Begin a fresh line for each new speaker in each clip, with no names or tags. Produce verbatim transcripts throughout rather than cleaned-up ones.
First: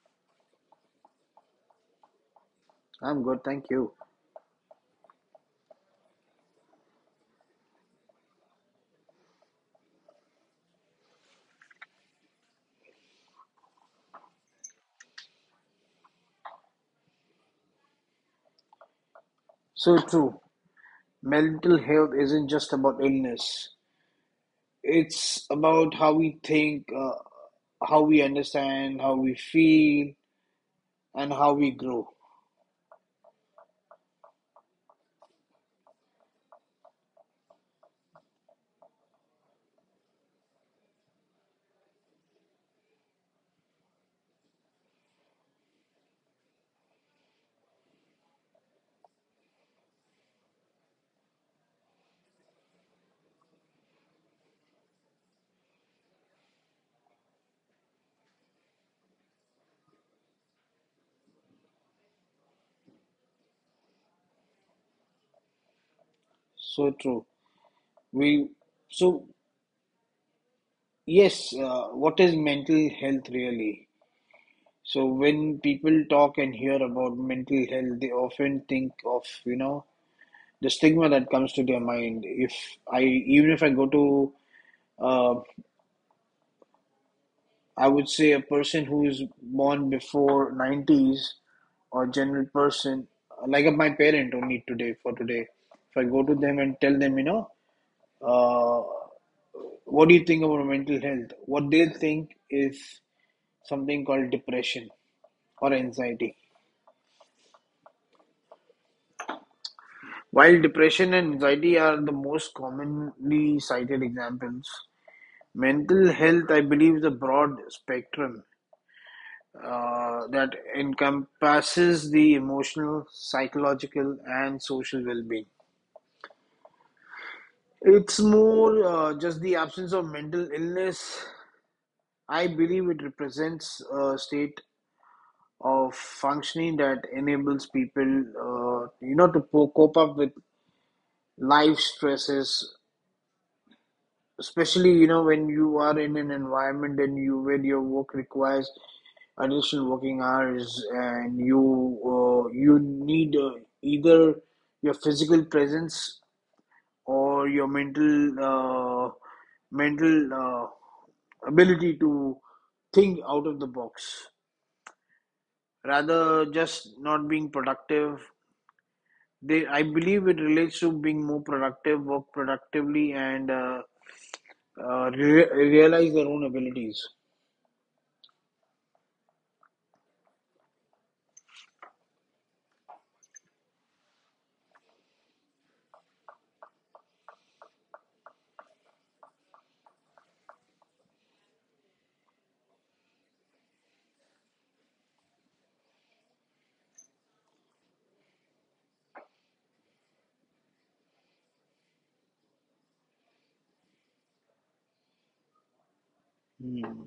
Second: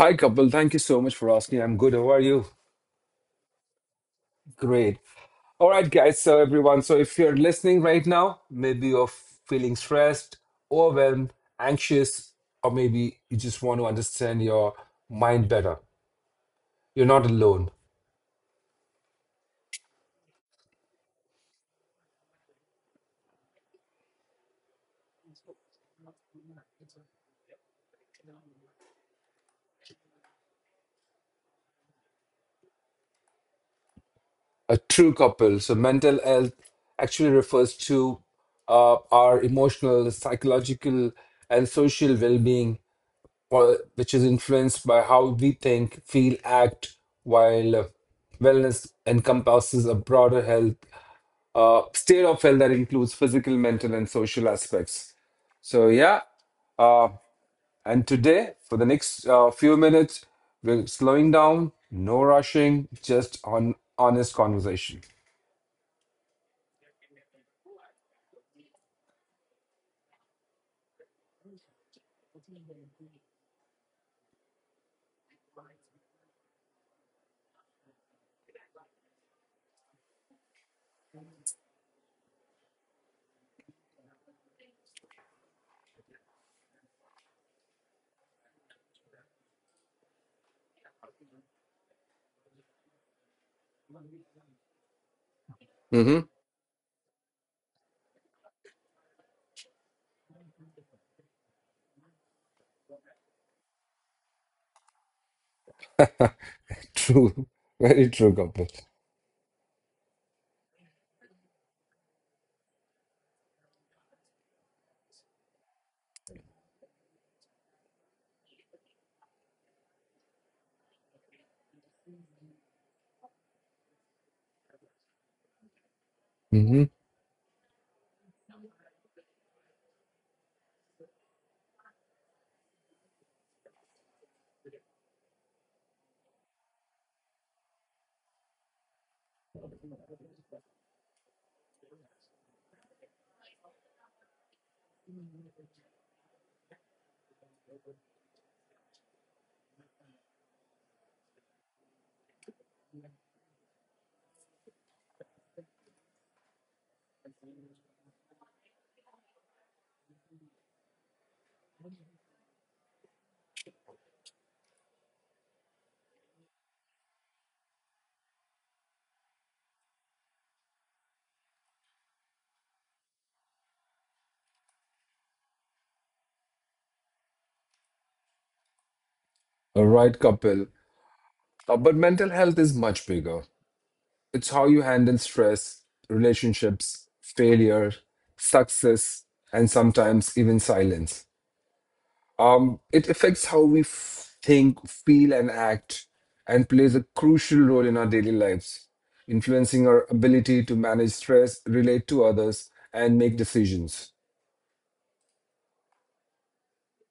Hi, Kapil. Thank you so much for asking. I'm good. How are you?
I'm good, thank you.
Great. All right, guys. So, everyone, so if you're listening right now, maybe you're feeling stressed, overwhelmed, anxious, or maybe you just want to understand your mind better. You're not alone.
So true. Mental health isn't just about illness. It's about how we think, uh, how we understand, how we feel, and how we grow.
A true couple. So, mental health actually refers to uh, our emotional, psychological, and social well being, or which is influenced by how we think, feel, act, while uh, wellness encompasses a broader health, uh, state of health that includes physical, mental, and social aspects. So, yeah. Uh, and today, for the next uh, few minutes, we're slowing down, no rushing, just on honest conversation.
So true. We so Yes. Uh, what is mental health really? So when people talk and hear about mental health, they often think of you know the stigma that comes to their mind. If I Even if I go to, uh, I would say a person who is born before nineties, or general person like my parent. Only today, for today, if I
Hmm.
go to them and tell them, you know uh, what do you think about mental health, what they think is something called depression or anxiety.
True. Very true, couple.
While depression and anxiety are the most commonly cited examples, mental health, I believe, is a broad spectrum uh, that encompasses the emotional, psychological, and social well being.
Hmm.
It's more uh, just the absence of mental illness. I believe it represents a state of functioning that enables people, uh, you know, to cope up with life stresses, especially, you know, when you are in an environment and you where your work requires additional working hours and you uh, you need, uh, either your physical presence or your mental uh, mental uh, ability to think out of the box rather just not being productive. They i believe it relates to being more productive, work productively, and uh, uh, re- realize their own abilities.
All right, couple. Uh, but mental health is much bigger. It's how you handle stress, relationships, failure, success, and sometimes even silence. Um, it affects how we f- think, feel, and act, and plays a crucial role in our daily lives, influencing our ability to manage stress, relate to others, and make decisions.
Hmm.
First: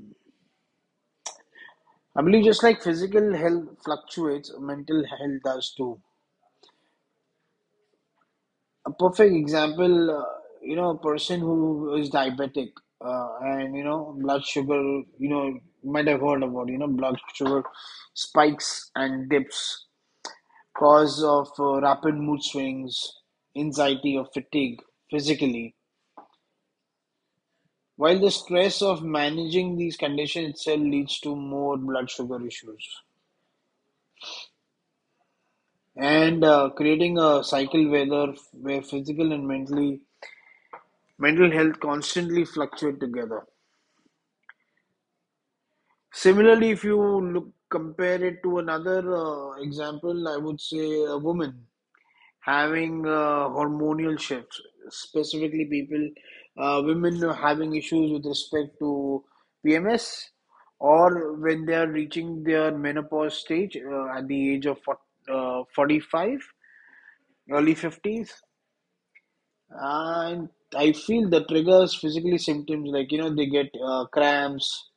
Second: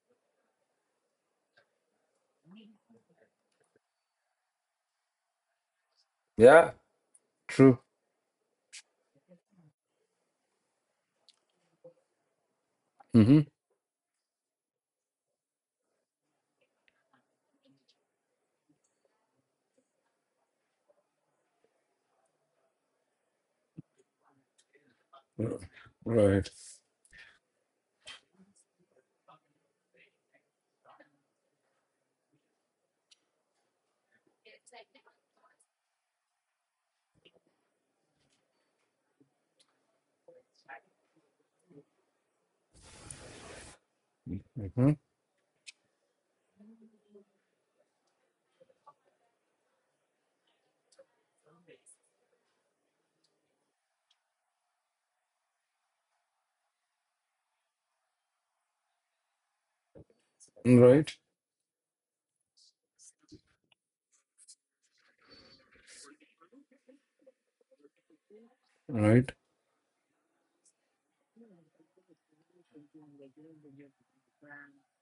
I believe just like physical health fluctuates, mental health does too.
Yeah, true.
A perfect example, uh, you know, a person who is diabetic, uh,
Mm-hmm.
and, you know, blood sugar, you know, you might have heard about, you know, blood sugar spikes and dips, cause of uh, rapid mood swings, anxiety or fatigue physically.
Right.
While the stress of managing these conditions itself leads to more blood sugar issues, and uh, creating a cycle whether where physical and mentally mental health constantly fluctuate together.
Mm-hmm.
Similarly, if you look compare it to another, uh, example, I would say a woman having, uh, hormonal shifts. Specifically, people uh, women are having issues with respect to PMS,
Right.
or when they are reaching their menopause stage, uh, at the age of forty, uh, forty-five, early fifties.
Right.
And I feel the triggers physically symptoms like, you know they get, uh, cramps,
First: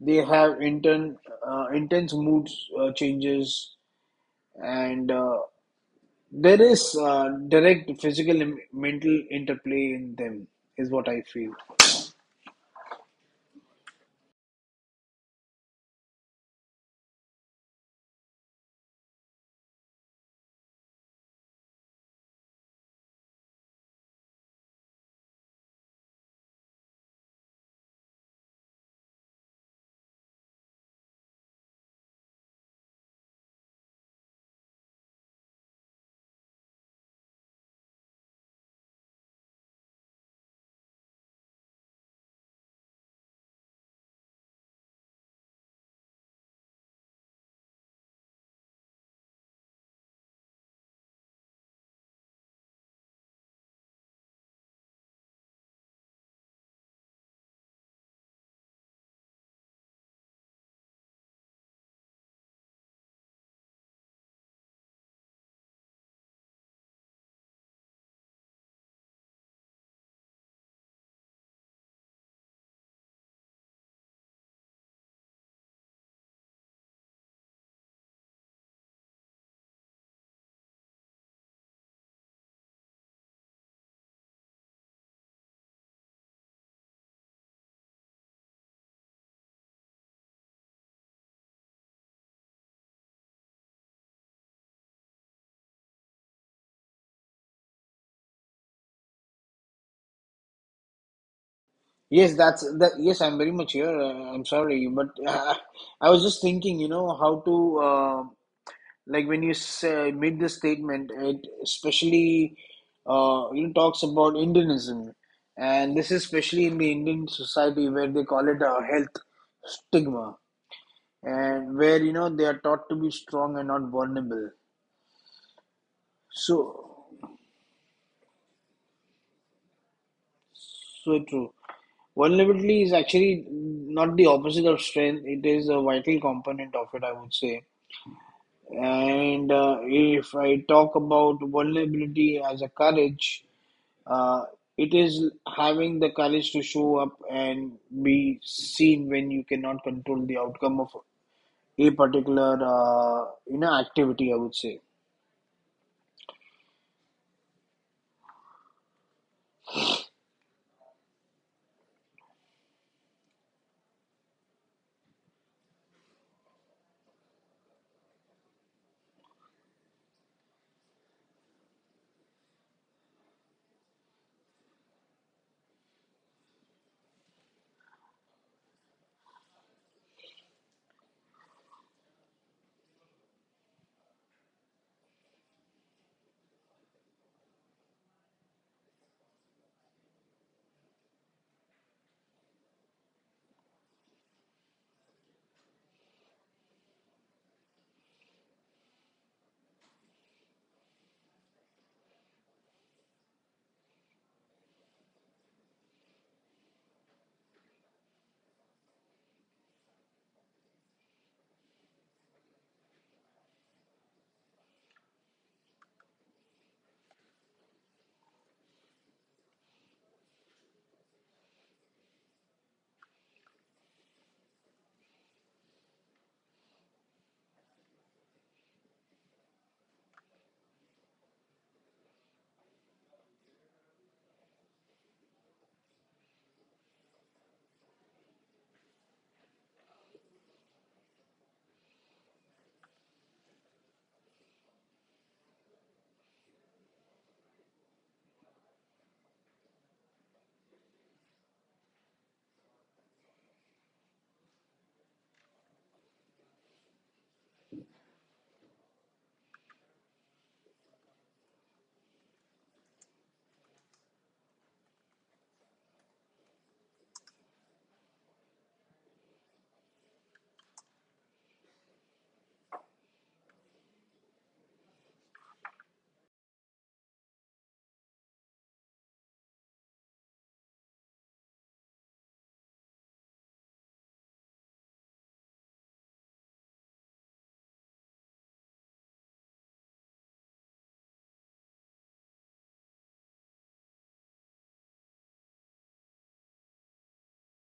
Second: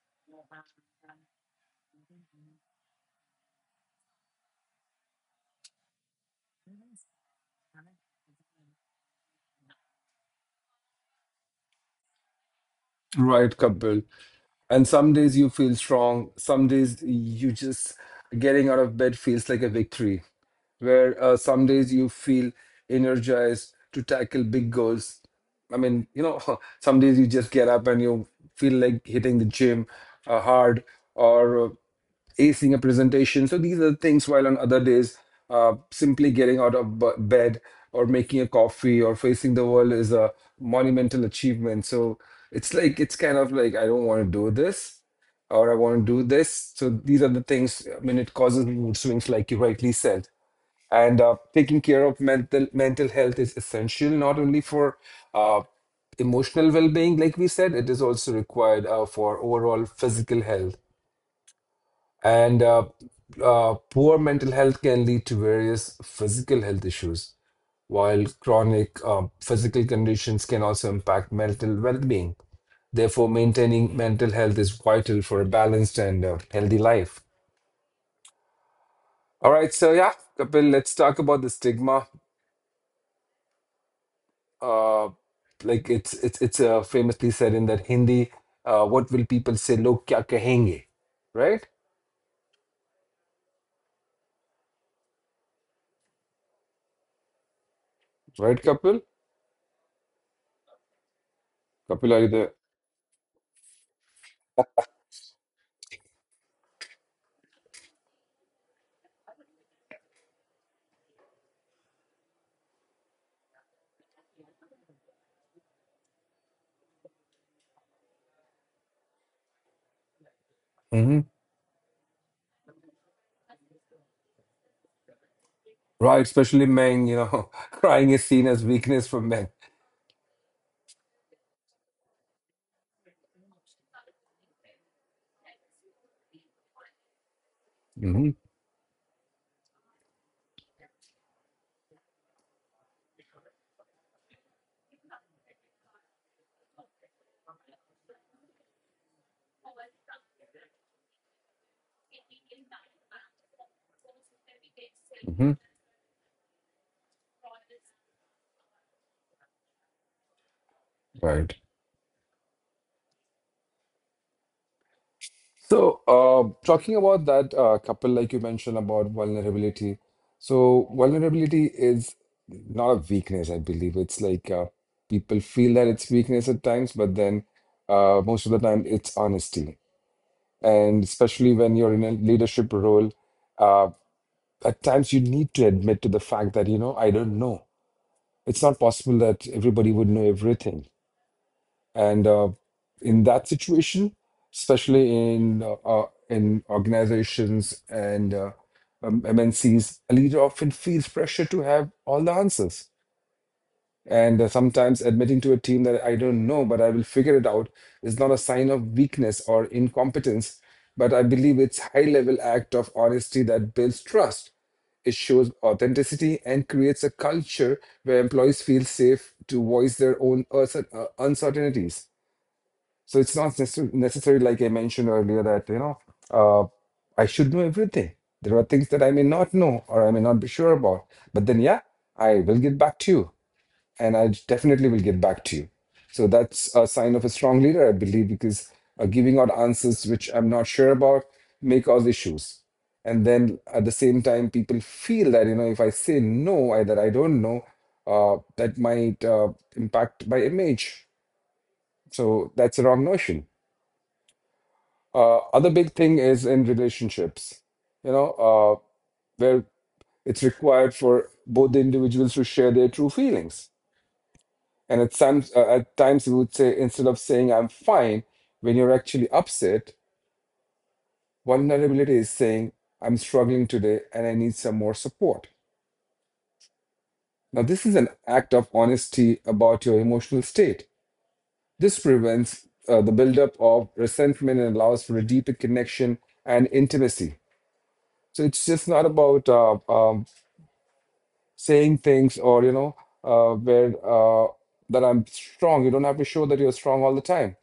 they have intern uh, intense mood, uh, changes, and uh, there is, uh, direct physical and mental interplay in them, is what I feel.
Right, Kapil. And some days you feel strong, some days you just getting out of bed feels like a victory. Where uh, some days you feel energized to tackle big goals. I mean, you know, some days you just get up and you feel like hitting the gym uh, hard, or uh, acing a presentation. So these are the things while on other days, uh, simply getting out of b- bed or making a coffee or facing the world is a monumental achievement. So it's like, it's kind of like, I don't want to do this or I want to do this. So these are the things, I mean, it causes mood swings, like you rightly said. And uh, taking care of mental mental health is essential not only for uh, emotional well-being, like we said, it is also required uh, for overall physical health. And uh, uh, poor mental health can lead to various physical health issues, while chronic uh, physical conditions can also impact mental well-being. Therefore, maintaining mental health is vital for a balanced and uh, healthy life. All right, so yeah, Kapil, let's talk about the stigma. Uh, like it's it's it's uh, famously said in that Hindi, uh, what will people say? Log kya kahenge, right? Right, Kapil? Kapil, are you
Yes,
there?
that's that. Yes, I'm very much here. Uh, I'm sorry, but uh, I was just thinking, you know, how to, uh, like, when you say, made this statement, it especially, uh, you know talks about Indianism, and this is especially in the Indian society where they call it a health stigma, and where, you know they are taught to be strong and not vulnerable.
Right,
So,
especially men, you know, crying is seen as weakness for men.
so true. Vulnerability is actually not the opposite of strength; it is a vital component of it, I would say.
Hmm.
And uh, if I talk about vulnerability as a courage, uh, it is having the courage to show up and be seen when you cannot control the outcome of a particular, uh, you know activity, I would say.
Hmm. Right. So, uh, talking about that uh, couple, like you mentioned about vulnerability. So, vulnerability is not a weakness, I believe. It's like uh, people feel that it's weakness at times, but then uh, most of the time it's honesty. And especially when you're in a leadership role, uh, at times you need to admit to the fact that, you know, I don't know, it's not possible that everybody would know everything, and uh, in that situation, especially in uh, uh, in organizations and uh, um, mncs, a leader often feels pressure to have all the answers, and uh, sometimes admitting to a team that I don't know, but I will figure it out is not a sign of weakness or incompetence, but I believe it's high-level act of honesty that builds trust. It shows authenticity and creates a culture where employees feel safe to voice their own uncer- uh, uncertainties. So it's not necessar- necessary, like I mentioned earlier, that you know uh, I should know everything. There are things that I may not know or I may not be sure about. But then, yeah, I will get back to you and I definitely will get back to you. So that's a sign of a strong leader, I believe, because uh, giving out answers which I'm not sure about may cause issues. And then at the same time, people feel that, you know, if I say no, I, that I don't know, uh, that might uh, impact my image. So that's a wrong notion. Uh, other big thing is in relationships, you know, uh, where it's required for both the individuals to share their true feelings. And at times, uh, at times, you would say instead of saying "I'm fine," when you're actually upset, vulnerability is saying "I'm struggling today and I need some more support." Now, this is an act of honesty about your emotional state. This prevents uh, the buildup of resentment and allows for a deeper connection and intimacy. So it's just not about uh, um, saying things or you know uh, where uh, that I'm strong. You don't have to show that you're strong all the time.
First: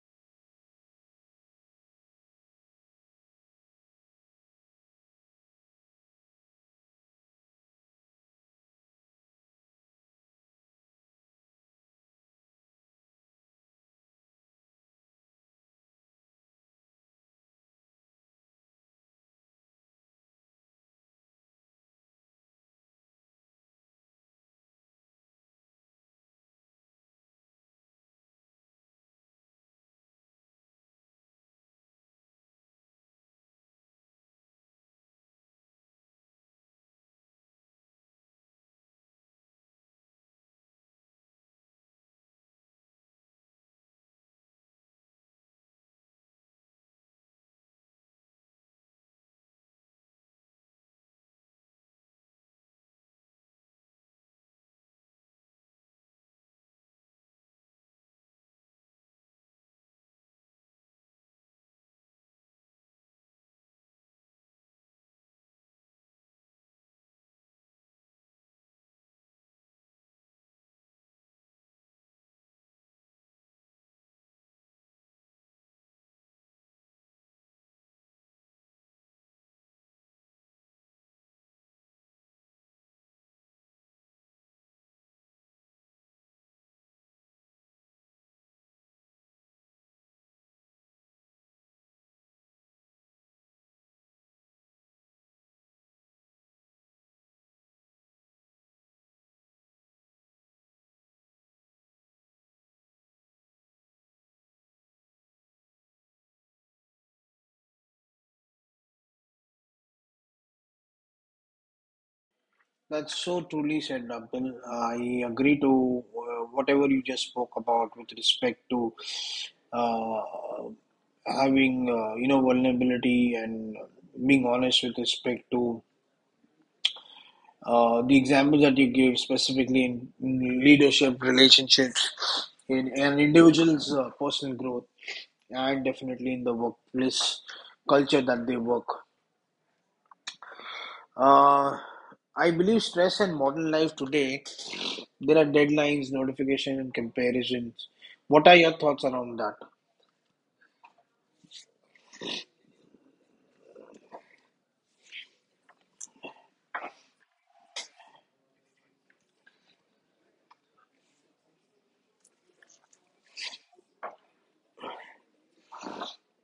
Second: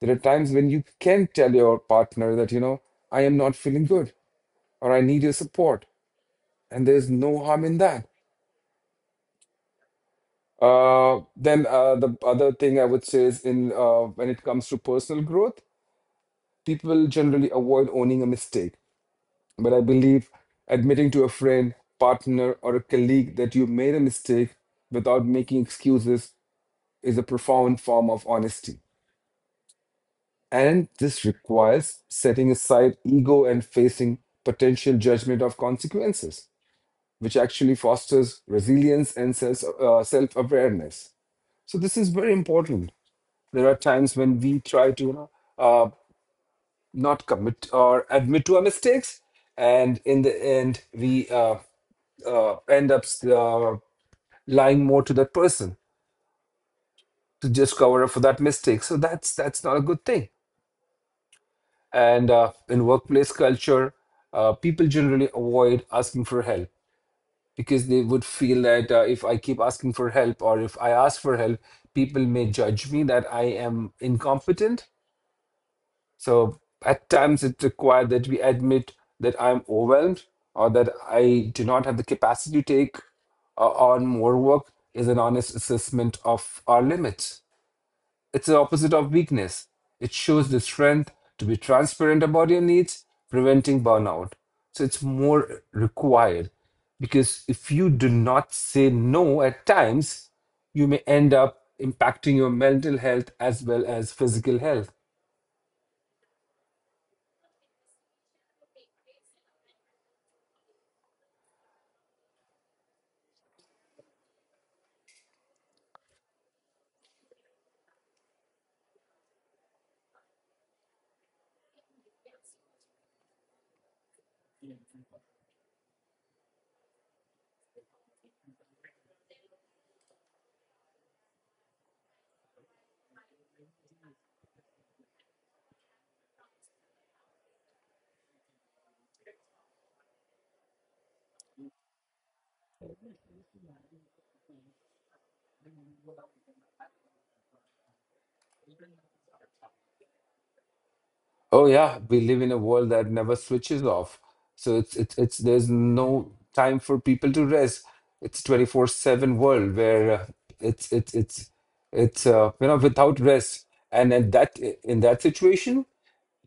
There are times when you can tell your partner that, you know, I am not feeling good or I need your support. And there's no harm in that. Uh, then uh, the other thing I would say is in uh, when it comes to personal growth, people generally avoid owning a mistake. But I believe admitting to a friend, partner, or a colleague that you made a mistake without making excuses is a profound form of honesty. And this requires setting aside ego and facing potential judgment of consequences, which actually fosters resilience and self uh, self awareness. So this is very important. There are times when we try to, you know, uh, not commit or admit to our mistakes, and in the end we uh, uh, end up uh, lying more to that person to just cover up for that mistake. So that's that's not a good thing. And uh, in workplace culture, uh, people generally avoid asking for help because they would feel that uh, if I keep asking for help or if I ask for help, people may judge me that I am incompetent. So at times it's required that we admit that I'm overwhelmed or that I do not have the capacity to take uh, on more work is an honest assessment of our limits. It's the opposite of weakness. It shows the strength to be transparent about your needs, preventing burnout. So it's more required because if you do not say no at times, you may end up impacting your mental health as well as physical health.
That's so truly said, Abdul. I agree to, uh, whatever you just spoke about with respect to, uh, having, uh, you know vulnerability and being honest, with respect to, Uh, the examples that you give, specifically in, in leadership, relationships, in an individual's, uh, personal growth, and definitely in the workplace culture that they work. Uh, I believe stress and modern life today, there are deadlines, notification, and comparisons. What are your thoughts around that?
Oh yeah, we live in a world that never switches off. So it's it's it's there's no time for people to rest. It's twenty-four seven world where uh, it's it's it's it's uh, you know, without rest. And at that in that situation,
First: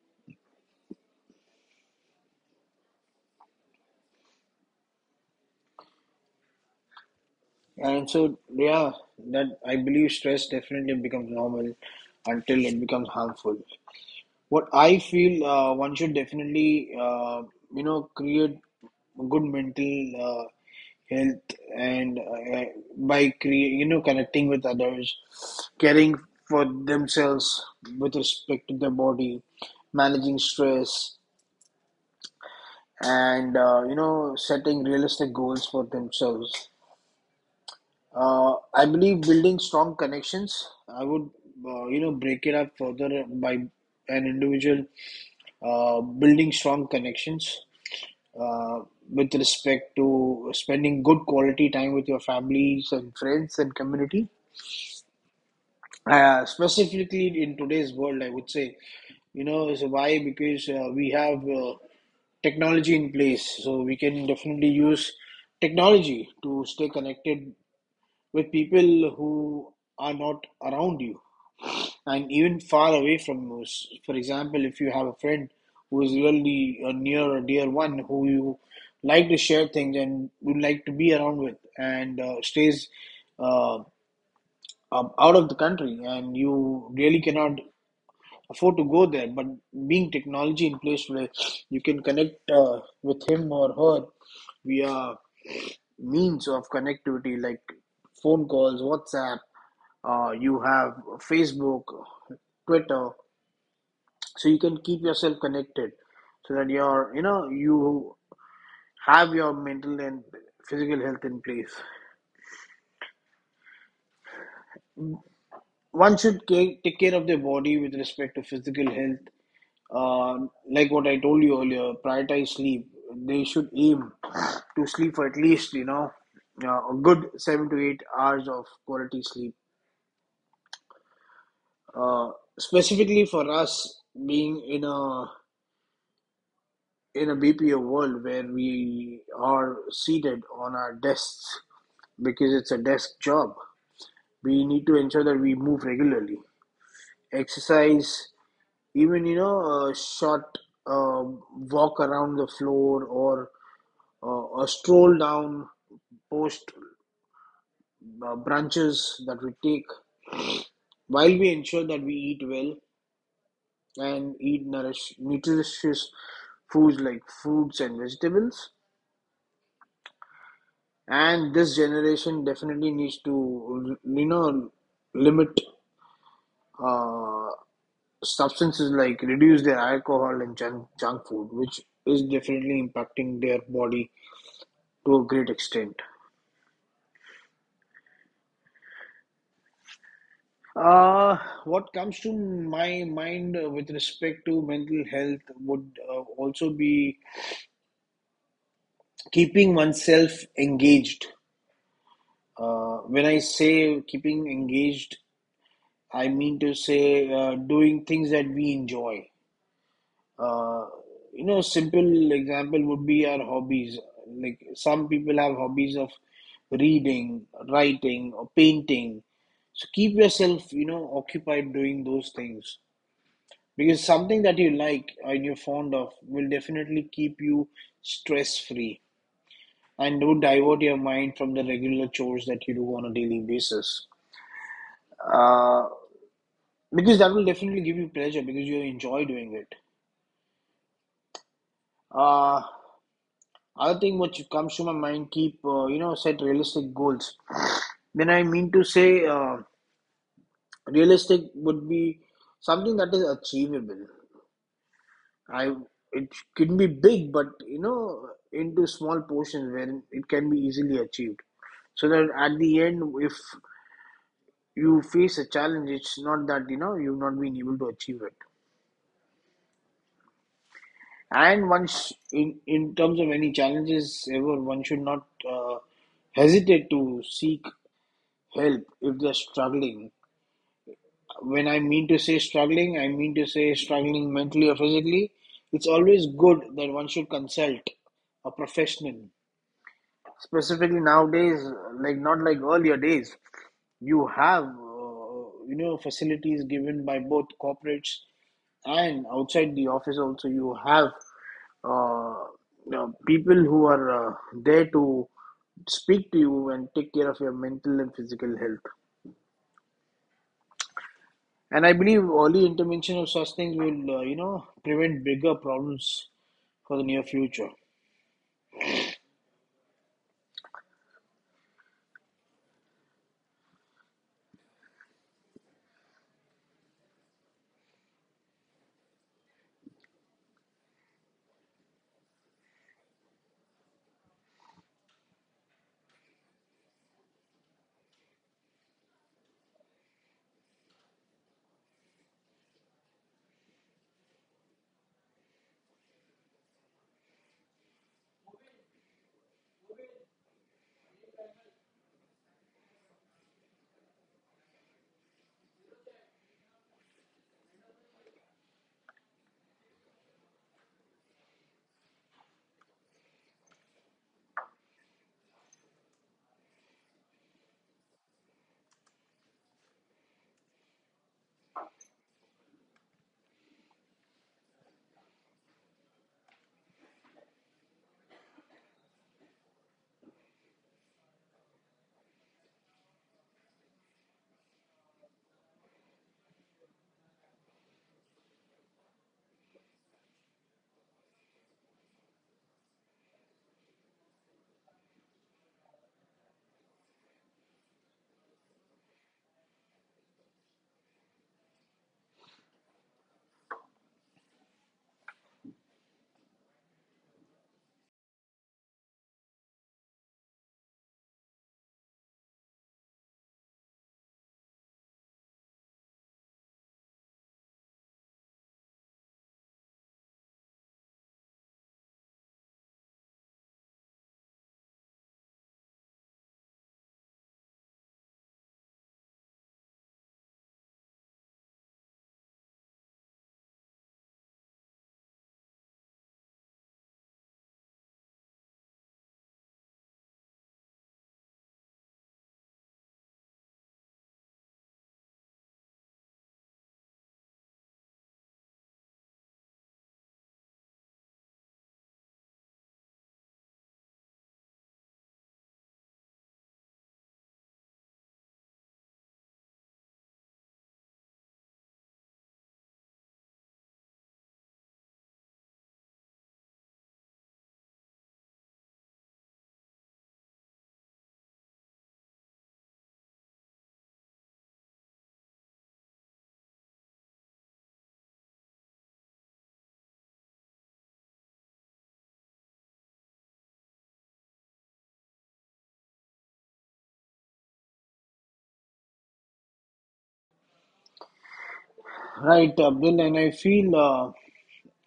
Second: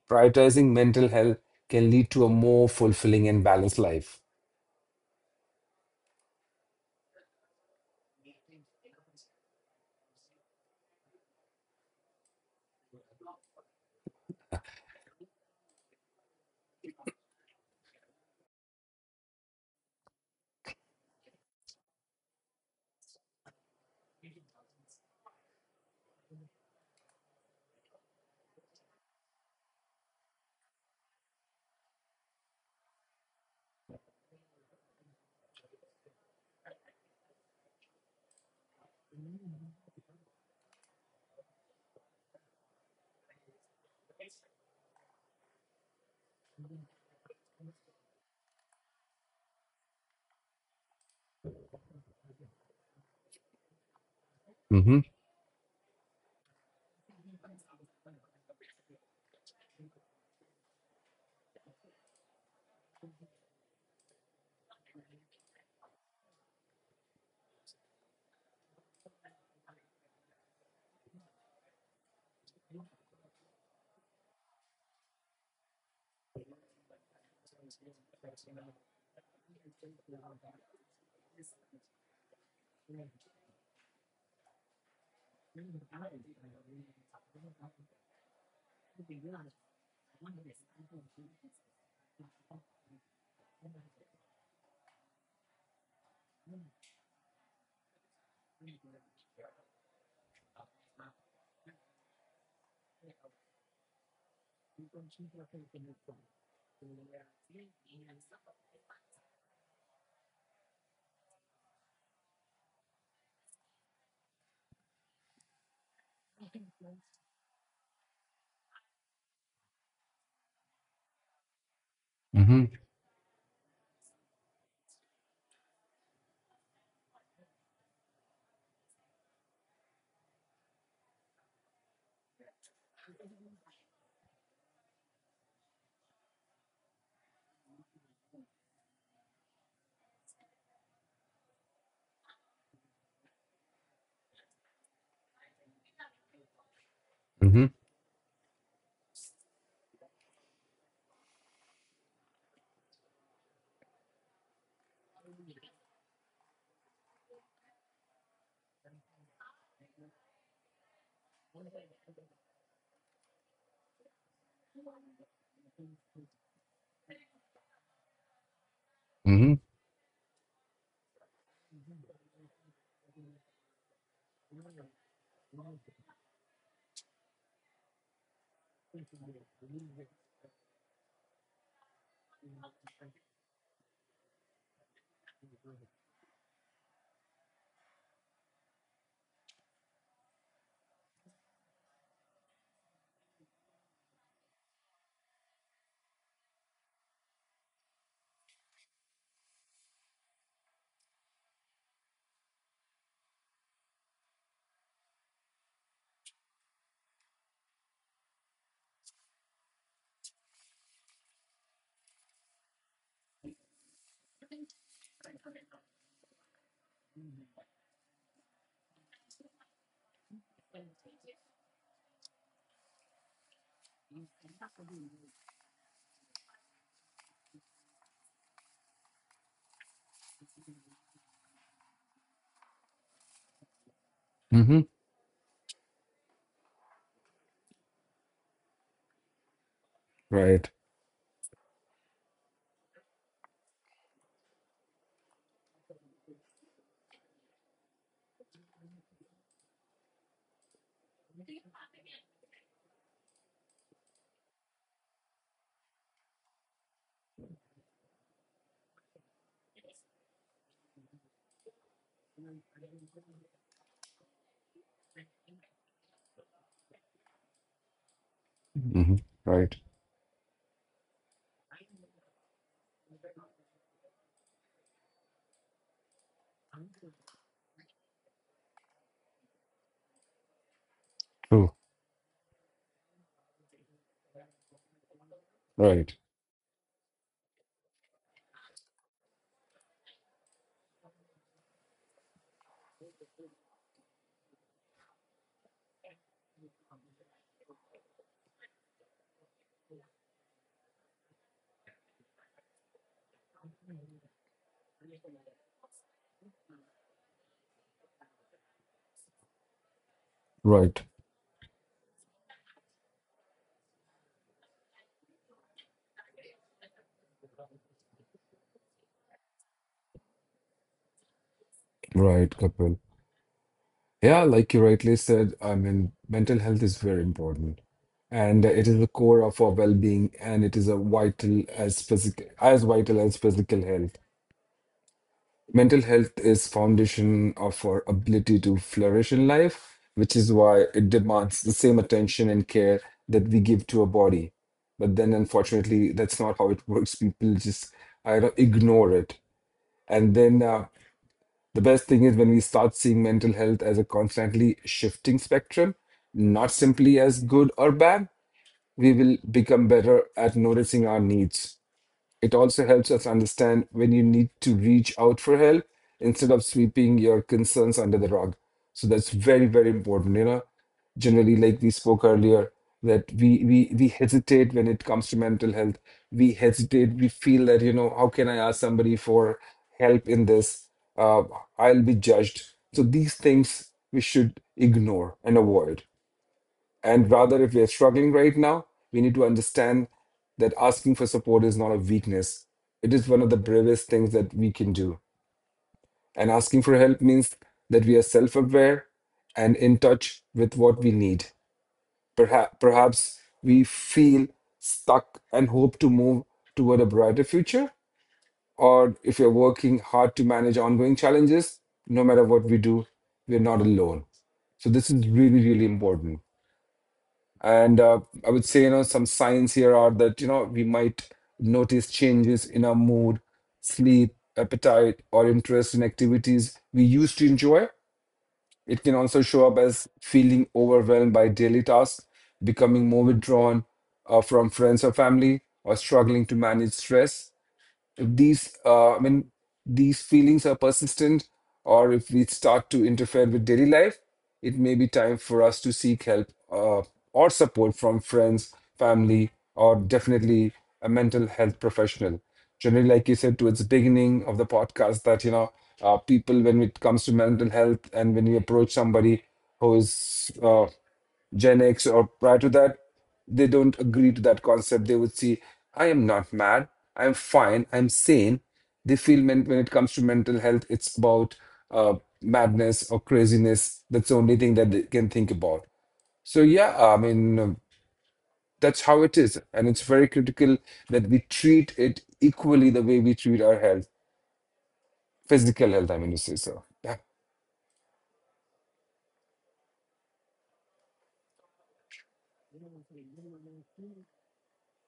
prioritizing mental health can lead to a more fulfilling and balanced life.
And so, yeah, that I believe stress definitely becomes normal until it becomes harmful. What I feel, uh, one should definitely, uh, you know create good mental, uh, health, and uh, by create, you know connecting with others, caring for themselves with respect to their body, managing stress, and uh, you know setting realistic goals for themselves. uh, I believe building strong connections. I would, uh, you know, break it up further by an individual, uh, building strong connections, uh, with respect to spending good quality time with your families and friends and community.
Mm-hmm.
Uh, specifically in today's world, I would say, you know, so why? Because, uh, we have, uh, technology in place, so we can definitely use technology to stay connected with people who are not around you and even far away from you. S- For example, if you have a friend who is really a near or dear one who you like to share things and would like to be around with, and uh, stays, uh, um, out of the country, and you really cannot afford to go there, but being technology in place where you can connect, uh, with him or her via means of connectivity like phone calls, WhatsApp, uh, you have Facebook, Twitter, so you can keep yourself connected so that you're, you know, you have your mental and physical health in place. One should ca- take care of their body with respect to physical health. Uh, like what I told you earlier, prioritize
Mm-hmm.
sleep. They should aim to sleep for at least, you know, uh, a good seven to eight hours of quality sleep. Uh, Specifically for us being in a in a B P O world where we are seated on our desks, because it's a desk job, we need to ensure that we move regularly,
Mm-hmm.
exercise, even, you know a short, uh, walk around the floor, or uh, a stroll down post, uh, branches that we take, while we ensure that we eat well and eat nourish, nutritious foods like fruits and vegetables.
Mm-hmm.
And this generation definitely needs to, you know, limit, uh, substances like reduce their alcohol and junk, junk food, which is definitely impacting their body to a great extent. Uh, what comes to my mind, uh, with respect to mental health, would, uh, also be keeping oneself engaged. Uh, when I say keeping engaged, I mean to say, uh, doing things that we enjoy. Uh, you know, simple example would be our hobbies. Like some people have hobbies of reading, writing, or painting. So keep yourself, you know, occupied doing those things, because something that you like and you're fond of will definitely keep you stress free, and would divert your mind from the regular chores that you do on a daily basis.
Mm-hmm.
Uh, because that will definitely give you pleasure because you enjoy doing it.
Right.
Uh, Other thing which comes to my mind, keep, uh, you know set realistic goals. When I mean to say, uh, realistic would be something that is achievable. I It can be big, but, you know, into small portions where it can be easily achieved, so that at the end, if you face a challenge, it's not that, you know, you've not been able to achieve it.
Mm-hmm. Right.
And once, in, in terms of any challenges ever, one should not, uh, hesitate to seek help if they're struggling. When
True.
I mean to say struggling, I mean to say struggling mentally or physically. It's
Right.
always good that one should consult a professional, specifically nowadays, like not like earlier days. You have, uh, you know facilities given by both corporates, and outside the office also you have, uh, you know, people who are, uh, there to speak to you and take care of your mental and physical health.
Right.
And I believe early intervention of such things will, uh, you know prevent bigger problems for the near future.
Right, Kapil. Yeah, like you rightly said, I mean, mental health is very important, and it is the core of our well-being, and it is a vital as physical as vital as physical health. Mental health is foundation of our ability to flourish in life, which is why it demands the same attention and care that we give to our body. But then, unfortunately, that's not how it works. People just I don't, ignore it, and then. Uh, the best thing is when we start seeing mental health as a constantly shifting spectrum, not simply as good or bad, we will become better at noticing our needs. It also helps us understand when you need to reach out for help instead of sweeping your concerns under the rug. So that's very, very important. You know, generally, like we spoke earlier, that we we we hesitate when it comes to mental health. We hesitate. We feel that, you know, how can I ask somebody for help in this? Uh, I'll be judged. So these things we should ignore and avoid. And rather, if we are struggling right now, we need to understand that asking for support is not a weakness. It is one of the bravest things that we can do. And asking for help means that we are self aware and in touch with what we need. Perhaps, perhaps we feel stuck and hope to move toward a brighter future. Or if you're working hard to manage ongoing challenges, no matter what we do, we're not alone. So, this is really, really important. And uh, I would say, you know, some signs here are that, you know, we might notice changes in our mood, sleep, appetite, or interest in activities we used to enjoy. It can also show up as feeling overwhelmed by daily tasks, becoming more withdrawn uh, from friends or family, or struggling to manage stress. If these uh, I mean these feelings are persistent, or if we start to interfere with daily life, it may be time for us to seek help, uh, or support from friends, family, or definitely a mental health professional. Generally, like you said towards the beginning of the podcast, that you know, uh, people, when it comes to mental health and when you approach somebody who is uh, Gen X or prior to that, they don't agree to that concept. They would see, I am not mad, I'm fine, I'm sane. They feel men- when it comes to mental health, it's about uh, madness or craziness. That's the only thing that they can think about. So, yeah, I mean, um, that's how it is. And it's very critical that we treat it equally the way we treat our health, physical health, I mean to say so. Yeah.
Right, uh, Abdul, and I feel, uh,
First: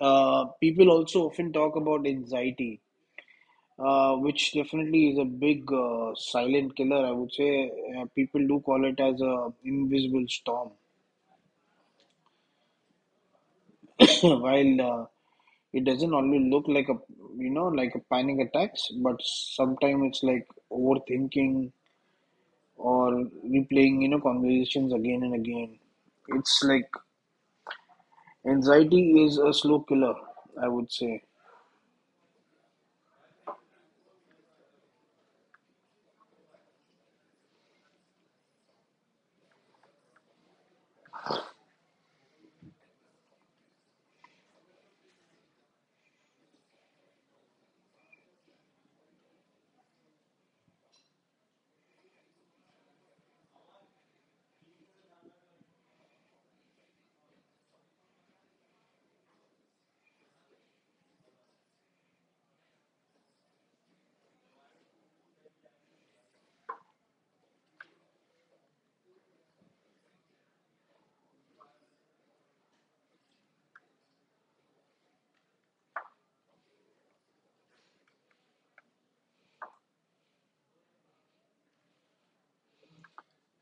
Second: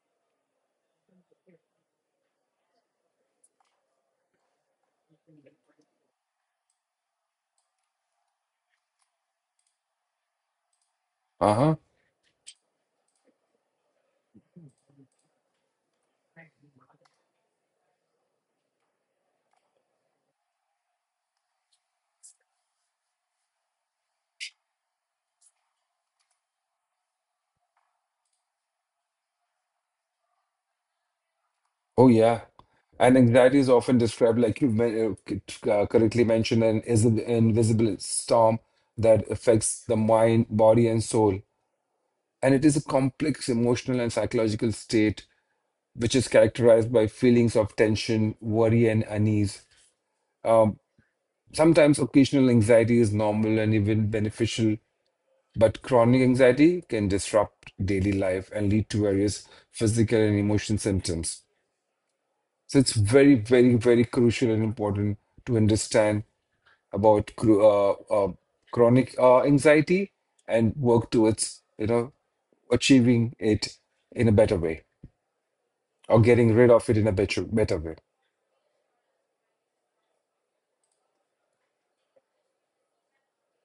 Uh, people also often talk about anxiety, uh, which definitely is a big, uh, silent killer, I would say. uh, people do call it as a invisible storm.
Uh-huh.
While, uh, it doesn't always look like a, you know like a panic attacks, but sometimes it's like overthinking or replaying, you know, conversations again and again. It's like anxiety is a slow killer, I would say.
Oh, yeah. And anxiety is often described, like you men- uh, c- uh, correctly mentioned, an is- invisible storm that affects the mind, body, and soul. And it is a complex emotional and psychological state which is characterized by feelings of tension, worry, and unease. Um, Sometimes occasional anxiety is normal and even beneficial, but chronic anxiety can disrupt daily life and lead to various physical and emotion symptoms. So it's very, very, very crucial and important to understand about cru- uh, uh, chronic uh, anxiety and work towards, you know, achieving it in a better way or getting rid of it in a better, better way.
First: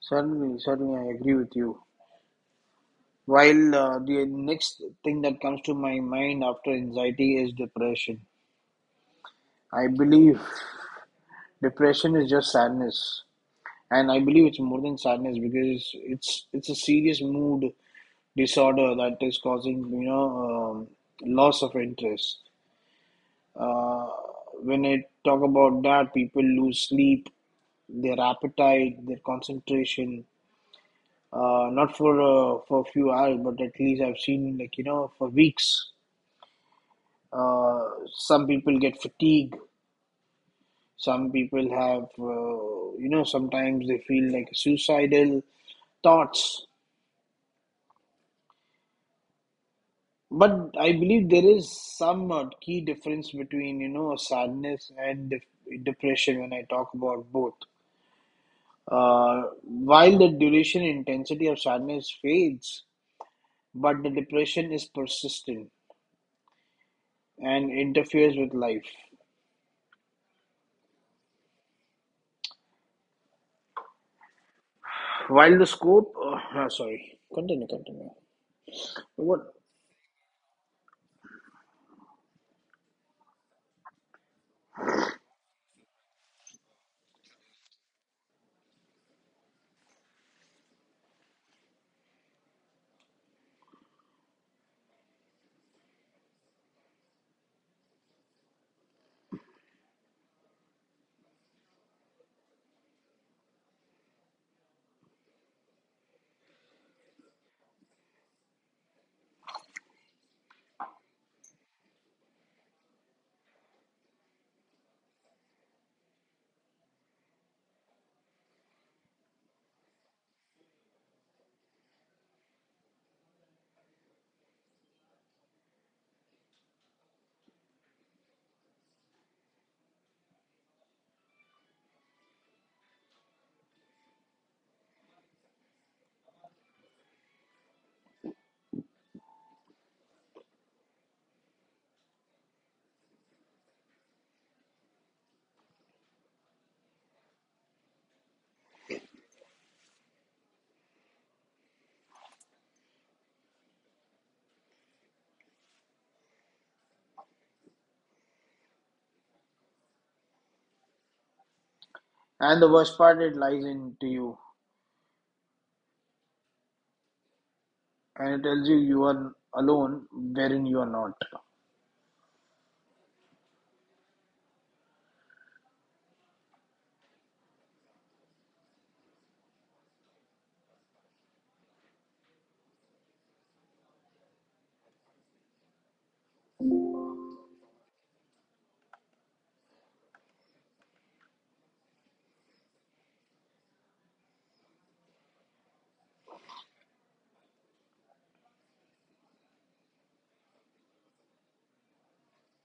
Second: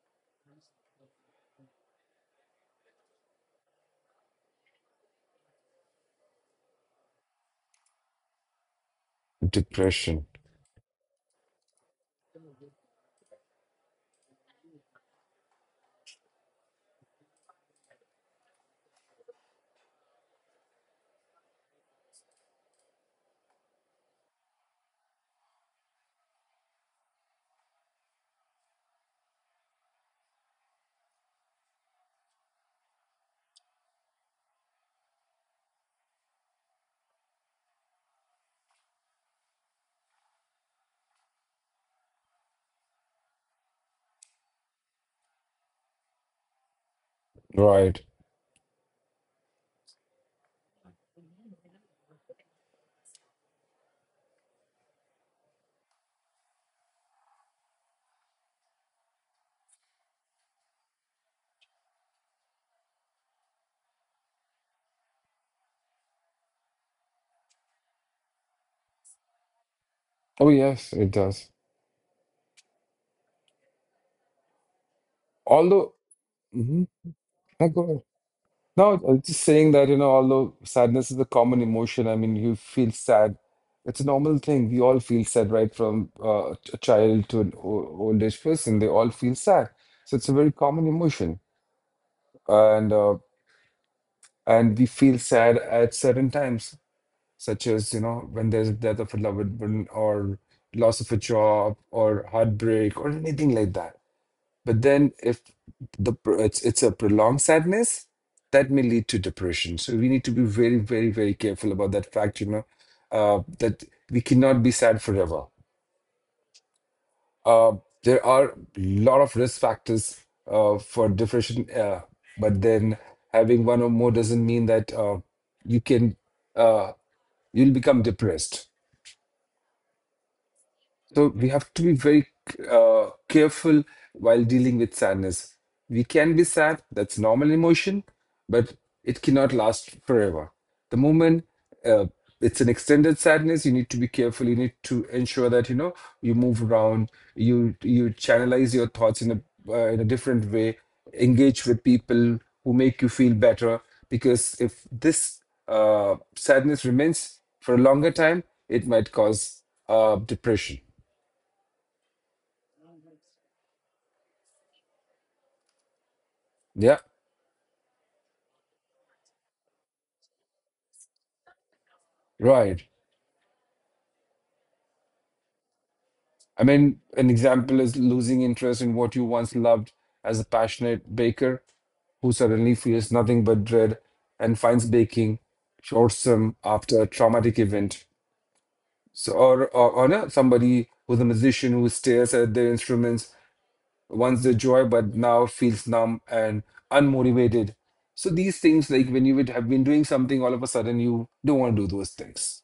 Certainly, certainly, I agree with you. While, uh, the next thing that comes to my mind after anxiety is depression. I
Depression.
believe depression is just sadness, and I believe it's more than sadness because it's it's a serious mood disorder that is causing, you know um, loss of interest. Uh, when I talk about that, people lose sleep, their appetite, their concentration. Uh, not for uh, for a few hours, but at least I've seen, like you know for weeks. Uh, some people get fatigue. Some people have, uh, you know, sometimes they feel like suicidal thoughts.
Right.
But I believe there is some uh, key difference between, you know, sadness and def- depression, when I talk about both. Uh, while the duration and intensity of sadness fades, but the depression is persistent and interferes with life.
Oh, yes, it does.
While the
Although,
scope, uh, ah,
mm-hmm.
Sorry, continue, continue.
No, I was just
What?
saying that, you know, although sadness is a common emotion, I mean, you feel sad. It's a normal thing. We all feel sad, right? From uh, a child to an o- old age person, they all feel sad. So it's a very common emotion. And uh, and we feel sad at certain times, such as, you know, when there's death of a loved one or loss of a job or heartbreak or anything like that. But then if the pro- it's it's a prolonged sadness, that may lead to depression. So we need to be very, very, very careful about that fact, you know, uh, that we cannot be sad forever. Uh, there are a lot of risk factors uh, for depression, uh, but then having one or more doesn't mean that uh, you can uh, you'll become depressed. So we have to be very uh, careful while dealing with sadness. We can be sad, that's normal emotion, but it cannot last forever. The moment uh, it's an extended sadness, you need to be careful. You need to ensure that you know you move around, you you channelize your thoughts in a uh, in a different way, engage with people who make you feel better. Because if this uh, sadness remains for a longer time, it might cause uh, depression.
And the worst part, it lies into you,
Yeah,
and it tells you you are alone wherein you are not.
right. I mean, an example is losing interest in what you once loved as a passionate baker who suddenly feels nothing but dread and finds baking shortsome after a traumatic event. So, or, or, or no, somebody who's a musician who stares at their instruments once the joy, but now feels numb and unmotivated. So these things, like when you would have been doing something, all of a sudden you don't want to do those things.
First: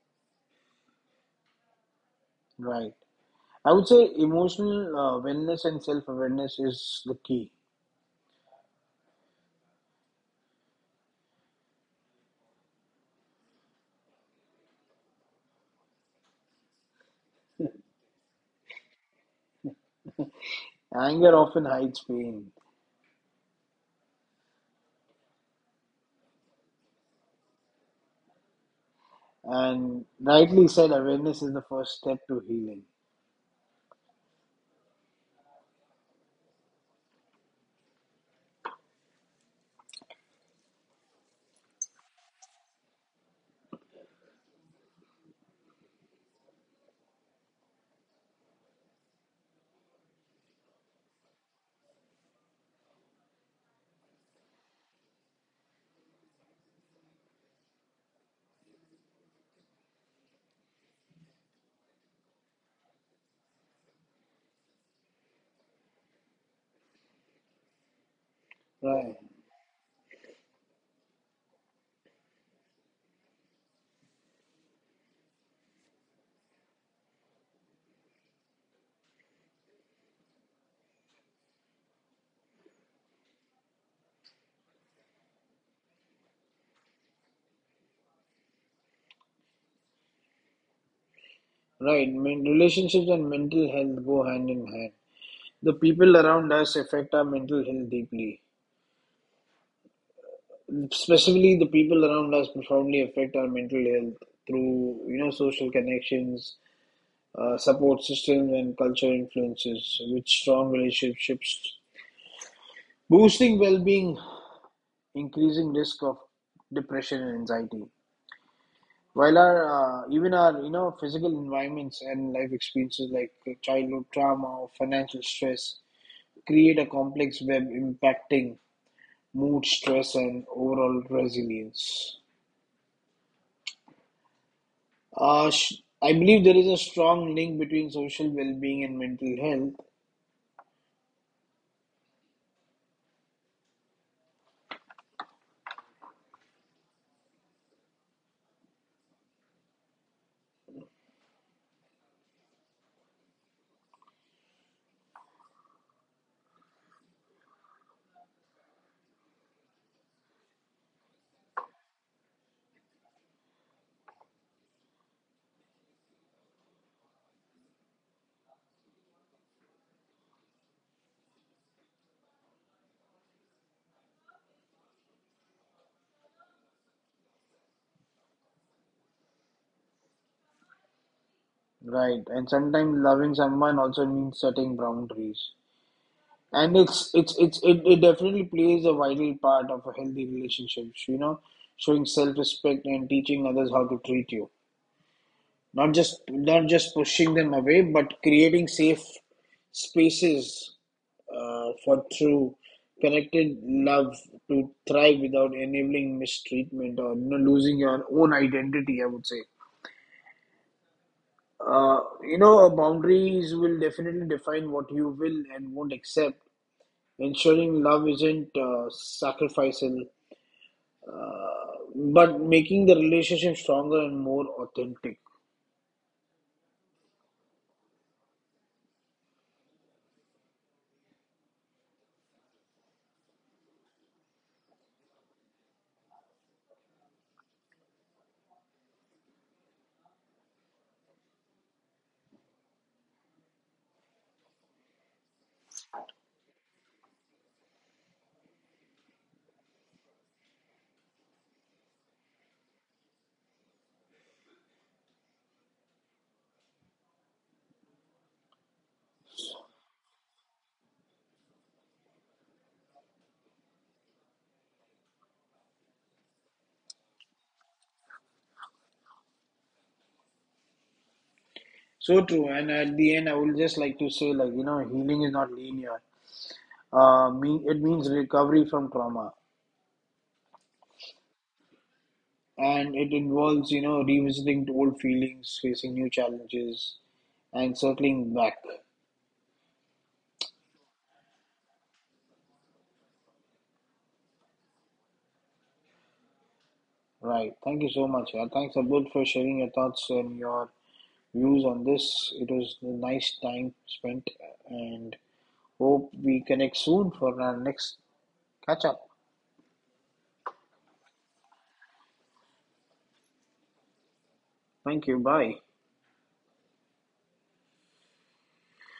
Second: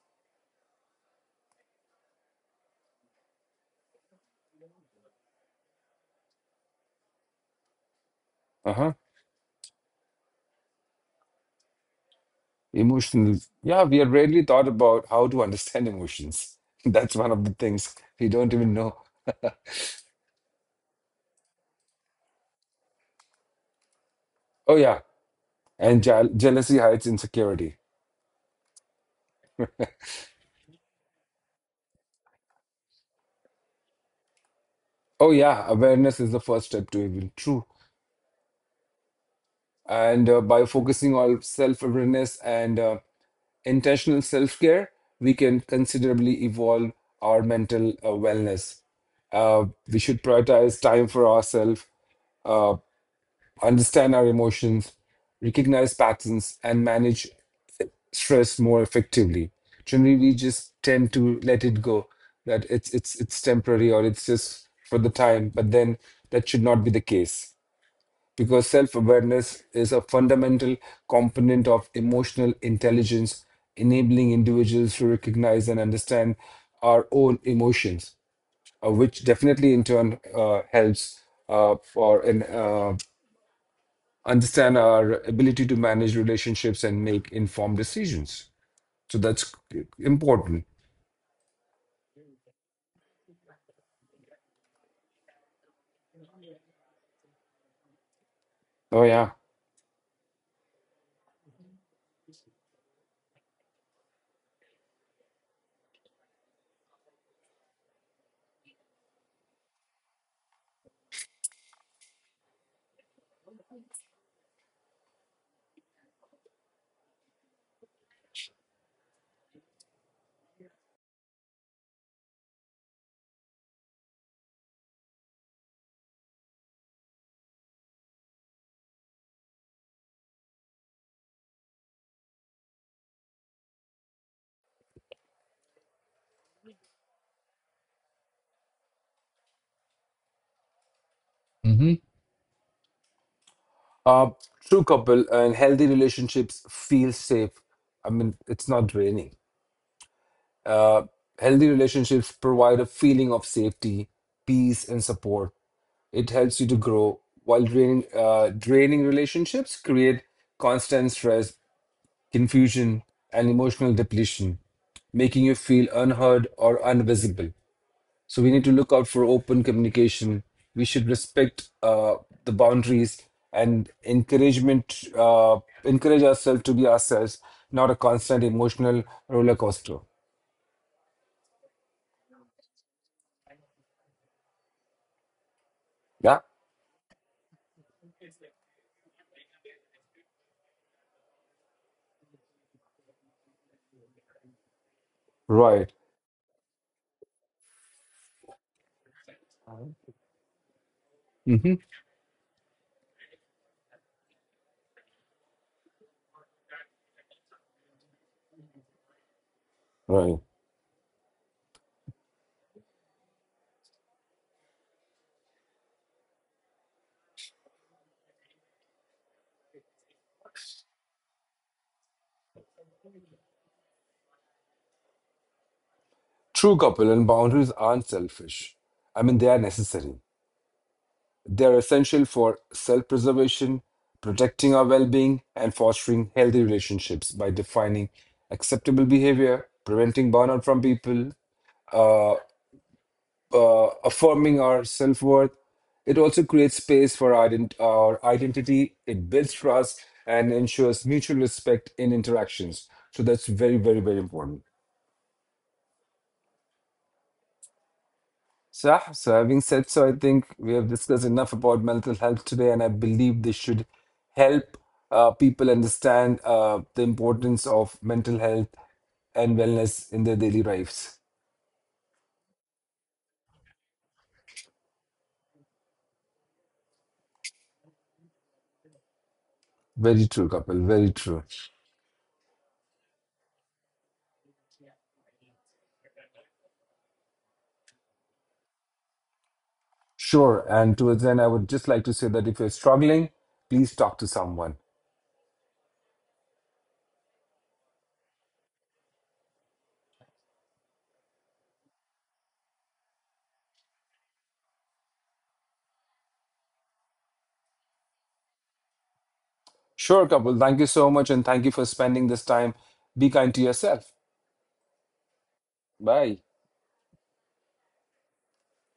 Right. I would say emotional, uh, wellness and self awareness is the key.
Uh huh. Emotional. Yeah, we have rarely thought about how to understand emotions. That's one of the things we don't even know.
Anger often hides pain,
Oh, yeah. And je jealousy hides insecurity.
and rightly said, awareness is the first step to healing.
Oh, yeah. Awareness is the first step to even true. And uh, by focusing on self-awareness and uh, intentional self-care, we can considerably evolve our mental uh, wellness. Uh, we should prioritize time for ourselves understand our emotions, recognize patterns, and manage stress more effectively. Generally, we just tend to let it go, that it's it's it's temporary or it's just for the time, but then that should not be the case. Because
Right.
self-awareness is a fundamental component of emotional intelligence, enabling individuals to recognize and understand our own emotions, uh, which definitely in turn uh, helps uh, for an, uh, understand our ability to manage relationships and make informed decisions. So that's important.
Right. Men- relationships and mental health go hand in hand. The people around us affect our mental health deeply.
Oh yeah.
Specifically, the people around us probably affect our mental health through, you know social connections, uh, support systems and cultural influences, with strong relationships boosting well-being, increasing risk of depression and anxiety, while our, uh, even our, you know physical environments and life experiences like childhood trauma or financial stress create a complex web impacting mood, stress and overall resilience. uh, sh- I believe there is a strong link between social well-being and mental health.
Uh, True couple and healthy relationships feel safe. I mean, it's not draining. Uh, Healthy relationships provide a feeling of safety, peace, and support. It helps you to grow, while draining uh, draining relationships create constant stress, confusion, and emotional depletion, making you feel unheard or invisible. So we need to look out for open communication. We should respect uh, the boundaries and encouragement, uh, encourage ourselves to be ourselves, not a constant emotional roller coaster.
Right, and sometimes loving someone also means setting boundaries,
Yeah,
and it's it's it's it, it definitely plays a vital part of a healthy relationship. You know, showing self-respect and teaching others how to treat you, not
right.
just not just pushing them away, but creating safe spaces, uh,
Hmm.
for true connected love to thrive without enabling mistreatment or, you know, losing your own identity, I would say.
Right.
Uh, you know, uh, boundaries will definitely define what you will and won't accept, ensuring love isn't, uh, sacrificial, uh, but making the relationship stronger and more authentic.
True couple and boundaries aren't selfish. I mean, they are necessary. They are essential for self preservation, protecting our well being, and fostering healthy relationships by defining acceptable behavior, preventing burnout from people, uh, uh, affirming our self worth. It also creates space for our, ident- our identity, it builds trust, and ensures mutual respect in interactions. So that's very, very, very important. So, so having said so, I think we have discussed enough about mental health today, and I believe this should help uh, people understand uh, the importance of mental health and wellness in their daily lives.
So true. And at the end, I would just like to say, like, you know, healing is not linear. Uh, mean, it means recovery from trauma.
Very true, Kapil. Very true.
And it involves, you know, revisiting old feelings, facing new challenges, and circling back.
Sure. And towards then, I would just like to say that if you're struggling, please talk to someone.
Right. Thank you so much. Yeah. Thanks, Abdul, for sharing your thoughts and your views on this. It was a nice time spent, and hope we connect soon for our next catch up.
Sure, Kapil. Thank you so much, and thank you for spending this time. Be kind to yourself.
Thank you. Bye.
Bye.